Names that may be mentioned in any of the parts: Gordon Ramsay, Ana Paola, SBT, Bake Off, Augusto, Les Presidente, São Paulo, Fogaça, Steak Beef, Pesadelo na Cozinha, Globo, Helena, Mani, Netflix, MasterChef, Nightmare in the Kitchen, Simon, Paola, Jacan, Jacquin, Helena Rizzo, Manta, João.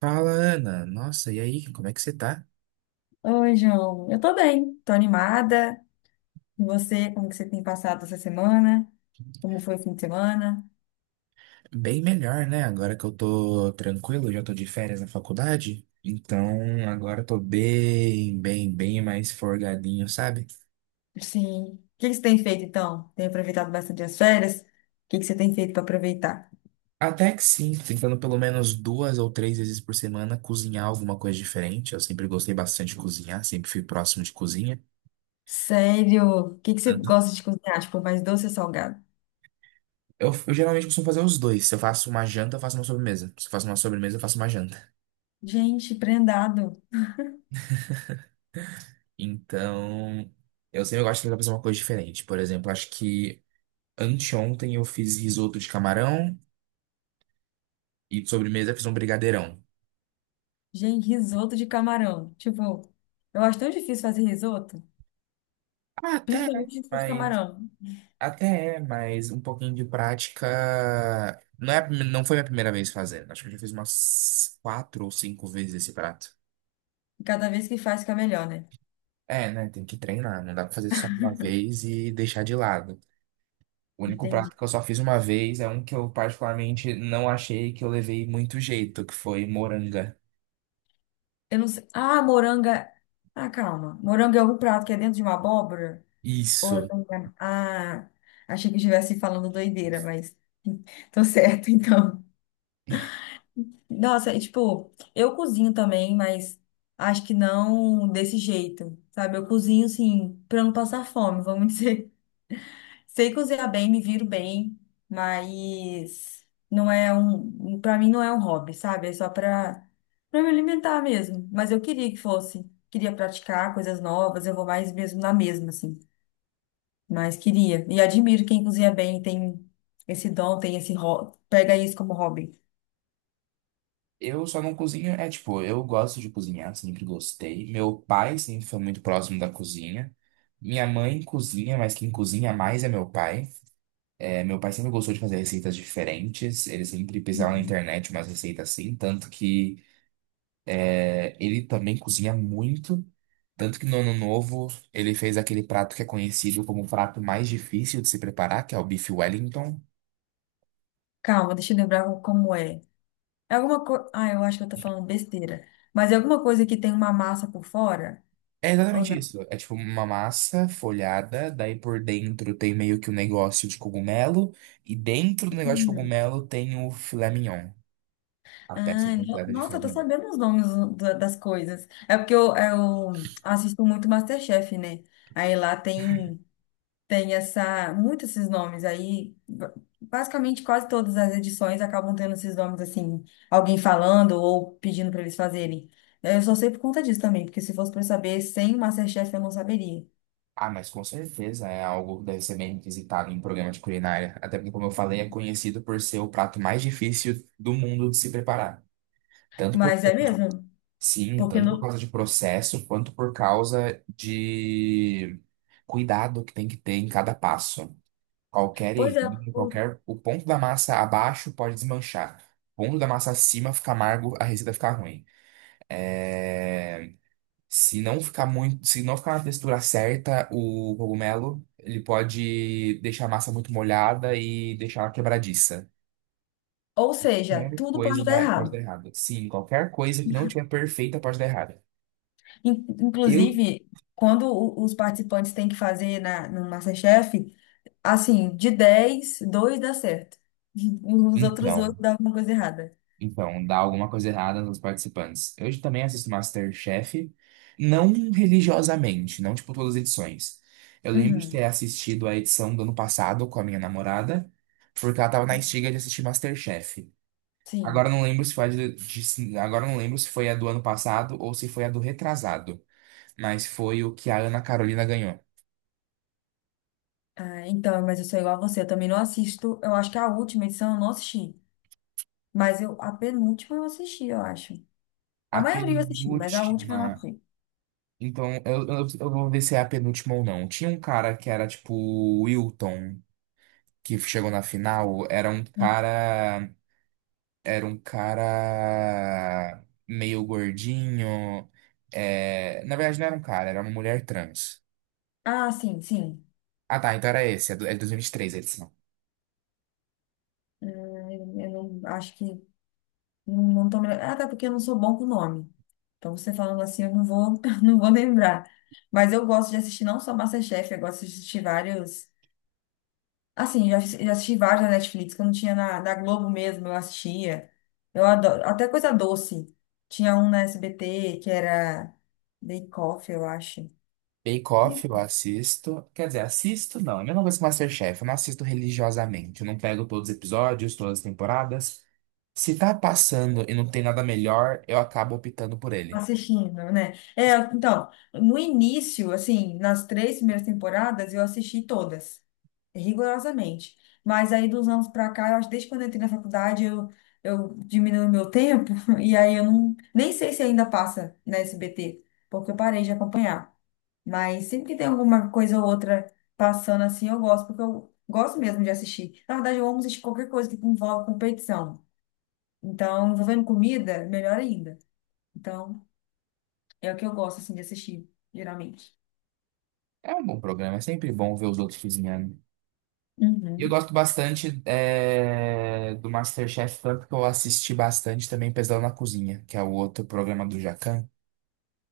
Fala, Ana. Nossa, e aí, como é que você tá? Oi, João. Eu tô bem, tô animada. E você, como que você tem passado essa semana? Como foi o fim de semana? Bem melhor, né? Agora que eu tô tranquilo, já tô de férias na faculdade. Então, agora eu tô bem mais forgadinho, sabe? Sim. O que que você tem feito então? Tem aproveitado bastante as férias? O que que você tem feito para aproveitar? Até que sim, tentando pelo menos duas ou três vezes por semana cozinhar alguma coisa diferente. Eu sempre gostei bastante de cozinhar, sempre fui próximo de cozinha. Sério? O que que você Uhum. gosta de cozinhar? Tipo, mais doce ou salgado? Eu geralmente costumo fazer os dois. Se eu faço uma janta, eu faço uma sobremesa. Se eu faço uma sobremesa, eu faço uma janta. Gente, prendado. Então, eu sempre gosto de tentar fazer uma coisa diferente. Por exemplo, acho que Anteontem eu fiz risoto de camarão e de sobremesa eu fiz um brigadeirão. Gente, risoto de camarão. Tipo, eu acho tão difícil fazer risoto, Ah, até, é, principalmente risoto de mas camarão. mas um pouquinho de prática. Não é, não foi minha primeira vez fazendo. Acho que eu já fiz umas quatro ou cinco vezes esse prato. E cada vez que faz, fica melhor, né? É, né? Tem que treinar. Não dá pra fazer só uma vez e deixar de lado. O único Entendi. prato que eu só fiz uma vez é um que eu particularmente não achei que eu levei muito jeito, que foi moranga. Eu não sei. Ah, moranga. Ah, calma. Moranga é algum prato que é dentro de uma abóbora? Ou eu Isso. tô enganada? Ah, achei que eu estivesse falando doideira, mas tô certo, então. Nossa, e, tipo, eu cozinho também, mas acho que não desse jeito, sabe? Eu cozinho, assim, pra não passar fome, vamos dizer. Sei cozinhar bem, me viro bem, mas não é um, para mim não é um hobby, sabe? É só para me alimentar mesmo. Mas eu queria que fosse, queria praticar coisas novas, eu vou mais mesmo na mesma assim, mas queria. E admiro quem cozinha bem, tem esse dom, tem esse hobby, pega isso como hobby. Eu só não cozinho, é tipo, eu gosto de cozinhar, sempre gostei. Meu pai sempre foi muito próximo da cozinha. Minha mãe cozinha, mas quem cozinha mais é meu pai. É, meu pai sempre gostou de fazer receitas diferentes, ele sempre pesquisava na Uhum. internet umas receitas assim, tanto que ele também cozinha muito. Tanto que no ano novo ele fez aquele prato que é conhecido como o prato mais difícil de se preparar, que é o bife Wellington. Calma, deixa eu lembrar como é. É alguma coisa, ah, eu acho que eu tô falando besteira. Mas é alguma coisa que tem uma massa por fora É ou exatamente isso. É tipo uma massa folhada, daí por dentro tem meio que um negócio de cogumelo, e dentro do negócio de não? cogumelo tem o filé mignon, a peça Ah, completa de nossa, filé eu tô mignon. sabendo os nomes das coisas. É porque eu assisto muito MasterChef, né? Aí lá tem essa, muitos esses nomes. Aí, basicamente, quase todas as edições acabam tendo esses nomes, assim, alguém falando ou pedindo para eles fazerem. Eu só sei por conta disso também, porque se fosse para saber sem o MasterChef eu não saberia. Ah, mas com certeza é algo que deve ser bem requisitado em programa de culinária. Até porque, como eu falei, é conhecido por ser o prato mais difícil do mundo de se preparar. Tanto por, Mas é mesmo, sim, porque tanto por no... causa de processo, quanto por causa de cuidado que tem que ter em cada passo. Qualquer Pois é, errinho, ou qualquer. O ponto da massa abaixo pode desmanchar. O ponto da massa acima fica amargo, a receita fica ruim. É, se não ficar na textura certa, o cogumelo, ele pode deixar a massa muito molhada e deixar ela quebradiça. ou seja, Um tudo pode dar Pode dar errado. errado. Sim, qualquer coisa que não tiver perfeita pode dar errado. Eu, Inclusive, quando os participantes têm que fazer no MasterChef, assim, de 10 dois dá certo. Os outros oito então. dá alguma coisa errada. Então, dá alguma coisa errada nos participantes. Eu também assisto MasterChef, não religiosamente, não tipo todas as edições. Eu lembro de ter Uhum. assistido a edição do ano passado com a minha namorada, porque ela tava na estiga de assistir MasterChef. Agora eu Sim. não lembro se foi a de- Agora eu não lembro se foi a do ano passado ou se foi a do retrasado, mas foi o que a Ana Carolina ganhou. Ah, então, mas eu sou igual a você, eu também não assisto. Eu acho que a última edição eu não assisti. Mas eu, a penúltima eu assisti, eu acho. A A maioria eu assisti, mas a última eu não penúltima. fui. Então, eu vou ver se é a penúltima ou não. Tinha um cara que era tipo o Wilton. Que chegou na final era um cara, Era um cara meio gordinho. É, na verdade, não era um cara, era uma mulher trans. Ah, sim, sim. Ah, tá, então era esse, é de 2023 a edição. Eu não acho que. Não tô me... Até porque eu não sou bom com nome. Então, você falando assim, eu não vou, não vou lembrar. Mas eu gosto de assistir não só MasterChef, eu gosto de assistir vários. Assim, já, já assisti vários na Netflix, que eu não tinha na Globo mesmo, eu assistia. Eu adoro. Até coisa doce. Tinha um na SBT que era Bake Off, eu acho. Bake Off eu assisto, quer dizer, assisto não, é a mesma coisa que MasterChef, eu não assisto religiosamente, eu não pego todos os episódios, todas as temporadas. Se tá passando e não tem nada melhor, eu acabo optando por ele. Assistindo, né? É, então, no início, assim, nas três primeiras temporadas, eu assisti todas, rigorosamente. Mas aí, dos anos pra cá, eu acho que desde quando eu entrei na faculdade, eu diminuí o meu tempo, e aí eu não, nem sei se ainda passa na SBT, porque eu parei de acompanhar. Mas sempre que tem alguma coisa ou outra passando assim, eu gosto, porque eu gosto mesmo de assistir. Na verdade, eu amo assistir qualquer coisa que envolve competição. Então, envolvendo comida, melhor ainda. Então. É o que eu gosto, assim, de assistir, geralmente. É um bom programa, é sempre bom ver os outros cozinhando. E eu Uhum. gosto bastante do MasterChef, tanto que eu assisti bastante também Pesadelo na Cozinha, que é o outro programa do Jacquin.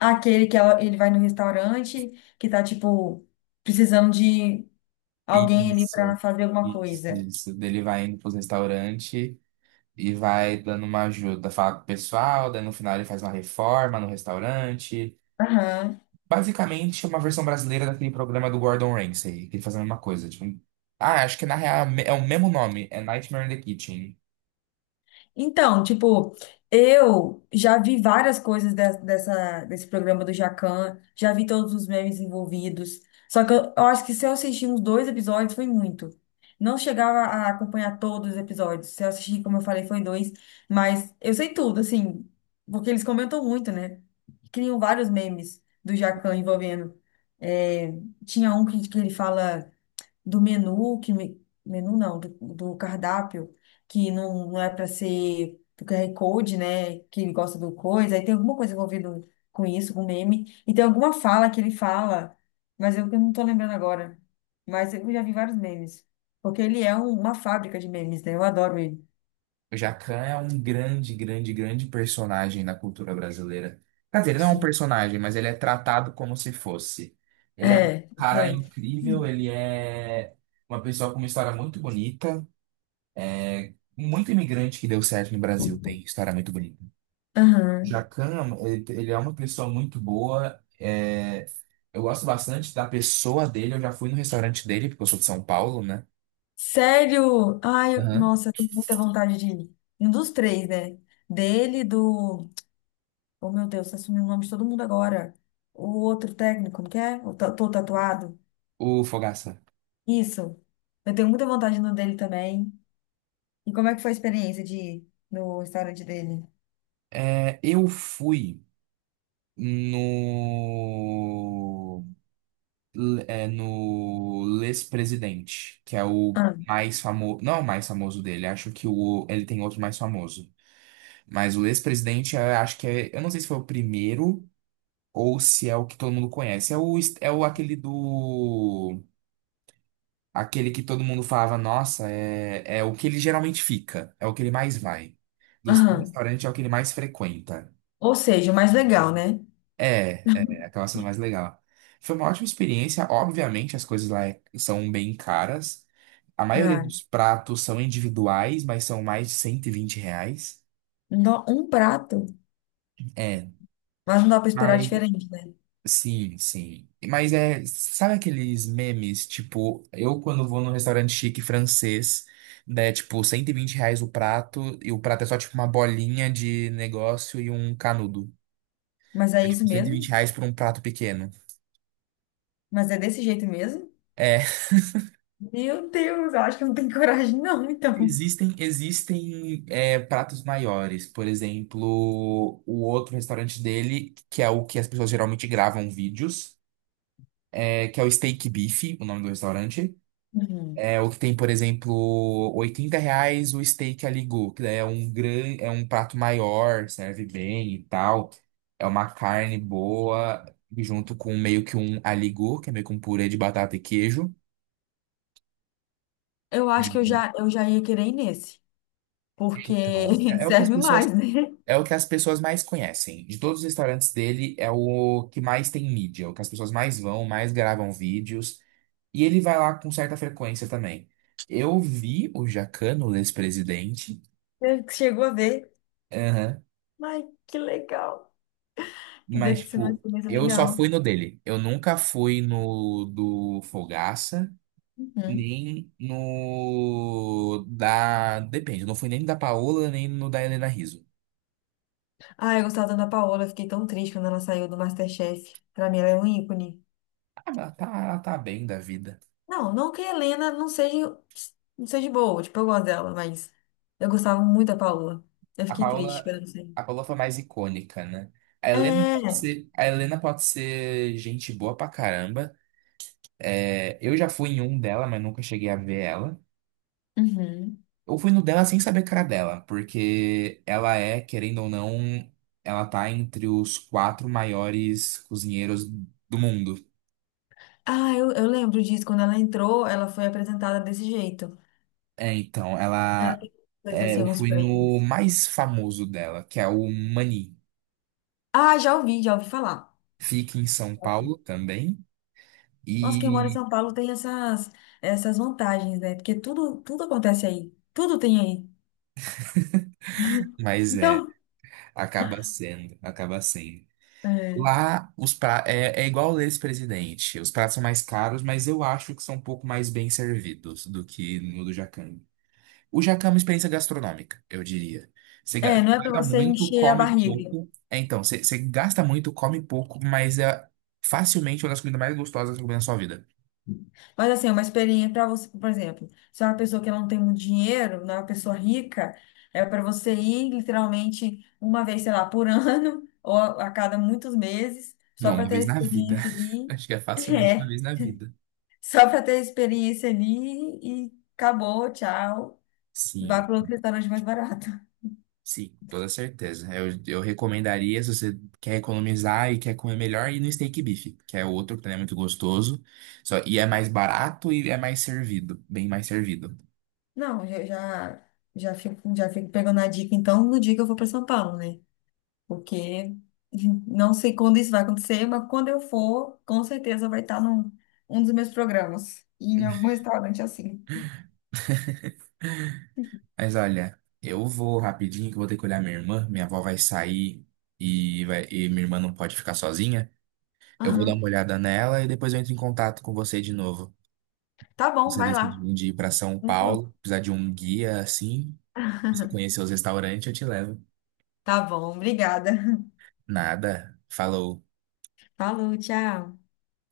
Aquele que ele vai no restaurante, que tá, tipo, precisando de alguém ali pra Isso, fazer alguma isso, coisa. isso. dele vai indo para os restaurantes e vai dando uma ajuda, fala pro pessoal, daí no final ele faz uma reforma no restaurante. Aham. Basicamente, é uma versão brasileira daquele programa do Gordon Ramsay, que ele faz a mesma coisa. Tipo, ah, acho que na real é o mesmo nome, é Nightmare in the Kitchen. Então, tipo, eu já vi várias coisas desse programa do Jacan, já vi todos os memes envolvidos. Só que eu acho que se eu assistir uns dois episódios foi muito. Não chegava a acompanhar todos os episódios. Se eu assistir, como eu falei, foi dois. Mas eu sei tudo, assim, porque eles comentam muito, né? Criam vários memes do Jacan envolvendo. É, tinha um que ele fala do menu, que menu não, do cardápio, que não, não é para ser do QR Code, né? Que ele gosta do coisa, aí tem alguma coisa envolvida com isso, com meme, e tem alguma fala que ele fala, mas eu que não tô lembrando agora. Mas eu já vi vários memes, porque ele é uma fábrica de memes, né? Eu adoro ele. O Jacquin é um grande personagem na cultura brasileira. Quer dizer, ele não é um Sim. personagem, mas ele é tratado como se fosse. Ele é um É, cara é. incrível, ele é uma pessoa com uma história muito bonita. Muito imigrante que deu certo no Brasil tem história muito bonita. Aham. Jacan ele é uma pessoa muito boa. Eu gosto bastante da pessoa dele. Eu já fui no restaurante dele, porque eu sou de São Paulo, né? Sério? Ai, Aham. nossa, eu tenho muita vontade de ir. Um dos três, né? Dele, do. Oh, meu Deus, você assumiu o nome de todo mundo agora. O outro técnico, como que é? O Tô Tatuado. O Fogaça. Isso. Eu tenho muita vontade no dele também. E como é que foi a experiência de ir no restaurante dele? É, eu fui no, no Les Presidente, que é o Ah, mais famoso, não é o mais famoso dele, acho que o, ele tem outro mais famoso. Mas o Les Presidente, eu acho que é, eu não sei se foi o primeiro ou se é o que todo mundo conhece. É o aquele do, aquele que todo mundo falava, nossa, é, é o que ele geralmente fica, é o que ele mais vai. Dos três aham. restaurantes é o que ele mais frequenta. Ou seja, o mais legal, né? Acaba sendo mais legal. Foi uma ótima experiência. Obviamente, as coisas lá é- são bem caras. A maioria Ah, dos pratos são individuais, mas são mais de R$ 120. não dá um prato, É. mas não dá pra esperar Mas, diferente, né? Sim. Mas é, sabe aqueles memes, tipo, eu quando vou num restaurante chique francês, né, tipo, R$ 120 o prato, e o prato é só tipo uma bolinha de negócio e um canudo. Mas é É tipo isso 120 mesmo? reais por um prato pequeno. Mas é desse jeito mesmo? É. Meu Deus, eu acho que eu não tenho coragem, não, então. Existem pratos maiores. Por exemplo, o outro restaurante dele, que é o que as pessoas geralmente gravam vídeos, que é o Steak Beef, o nome do restaurante. Uhum. É o que tem, por exemplo, R$ 80 o steak aligu, que daí é um grande é um prato maior, serve bem e tal. É uma carne boa, junto com meio que um aligu, que é meio que um purê de batata e queijo. Eu acho que eu Então, já, eu já ia querer ir nesse, porque É o que as serve pessoas... mais, né? É o que as pessoas mais conhecem. De todos os restaurantes dele, é o que mais tem mídia, é o que as pessoas mais vão, mais gravam vídeos. E ele vai lá com certa frequência também. Eu vi o Jacquin o ex-presidente, Você chegou a ver. aham, Ai, que legal. mas, Deve ser uma tipo, experiência eu só legal. fui no dele. Eu nunca fui no do Fogaça, Uhum. nem no da. Depende, eu não fui nem da Paola, nem no da Helena Rizzo. Ah, eu gostava da Ana Paola, eu fiquei tão triste quando ela saiu do MasterChef. Pra mim, ela é um ícone. Ah, mas ela tá bem da vida. Não, não que a Helena não seja, não seja boa, tipo, eu gosto dela, mas eu gostava muito da Paola. Eu A fiquei triste Paola, quando ela saiu. a Paola foi mais icônica, né? É. A Helena pode ser gente boa pra caramba. É, eu já fui em um dela, mas nunca cheguei a ver ela. Uhum. Eu fui no dela sem saber a cara dela, porque ela é, querendo ou não, ela tá entre os quatro maiores cozinheiros do mundo. Ah, eu lembro disso. Quando ela entrou, ela foi apresentada desse jeito. É, então, Ela ela. tem coisas É, assim, eu uns fui no prêmios. mais famoso dela, que é o Mani. Ah, já ouvi falar. Fica em São Paulo também. Nossa, quem mora em E. São Paulo tem essas vantagens, né? Porque tudo, tudo acontece aí. Tudo tem aí. Mas é. Então, Acaba sendo. é, Lá, é igual o ex-presidente. Os pratos são mais caros, mas eu acho que são um pouco mais bem servidos do que no do Jacame. O Jacame é uma experiência gastronômica, eu diria. Não é para Paga você muito, encher a come barriga. pouco. É, então, você gasta muito, come pouco, mas é facilmente uma das comidas mais gostosas que eu comi na sua vida. Mas assim, é uma experiência para você, por exemplo, se é uma pessoa que não tem muito dinheiro, não é uma pessoa rica, é para você ir literalmente uma vez, sei lá, por ano, ou a cada muitos meses, só Não, para uma ter a vez na vida. experiência ali. Acho que é facilmente uma É, vez na vida. só para ter a experiência ali e acabou, tchau. Vai Sim. para outro restaurante mais barato. Sim, toda certeza. Eu recomendaria, se você quer economizar e quer comer melhor, ir no steak beef, que é outro que também é muito gostoso. Só, e é mais barato e é mais servido, bem mais servido. Não, já fico pegando a dica, então, no dia que eu for para São Paulo, né? Porque não sei quando isso vai acontecer, mas quando eu for, com certeza vai estar num dos meus programas, e em algum restaurante assim. Mas olha, eu vou rapidinho que eu vou ter que olhar minha irmã. Minha avó vai sair e minha irmã não pode ficar sozinha. Eu vou dar Aham. uma olhada nela e depois eu entro em contato com você de novo. Tá bom, Você vai decide lá. um dia ir para São Então, Paulo, precisar de um guia assim, você conhecer os restaurantes, eu te levo. tá bom, obrigada. Nada. Falou. Falou, tchau.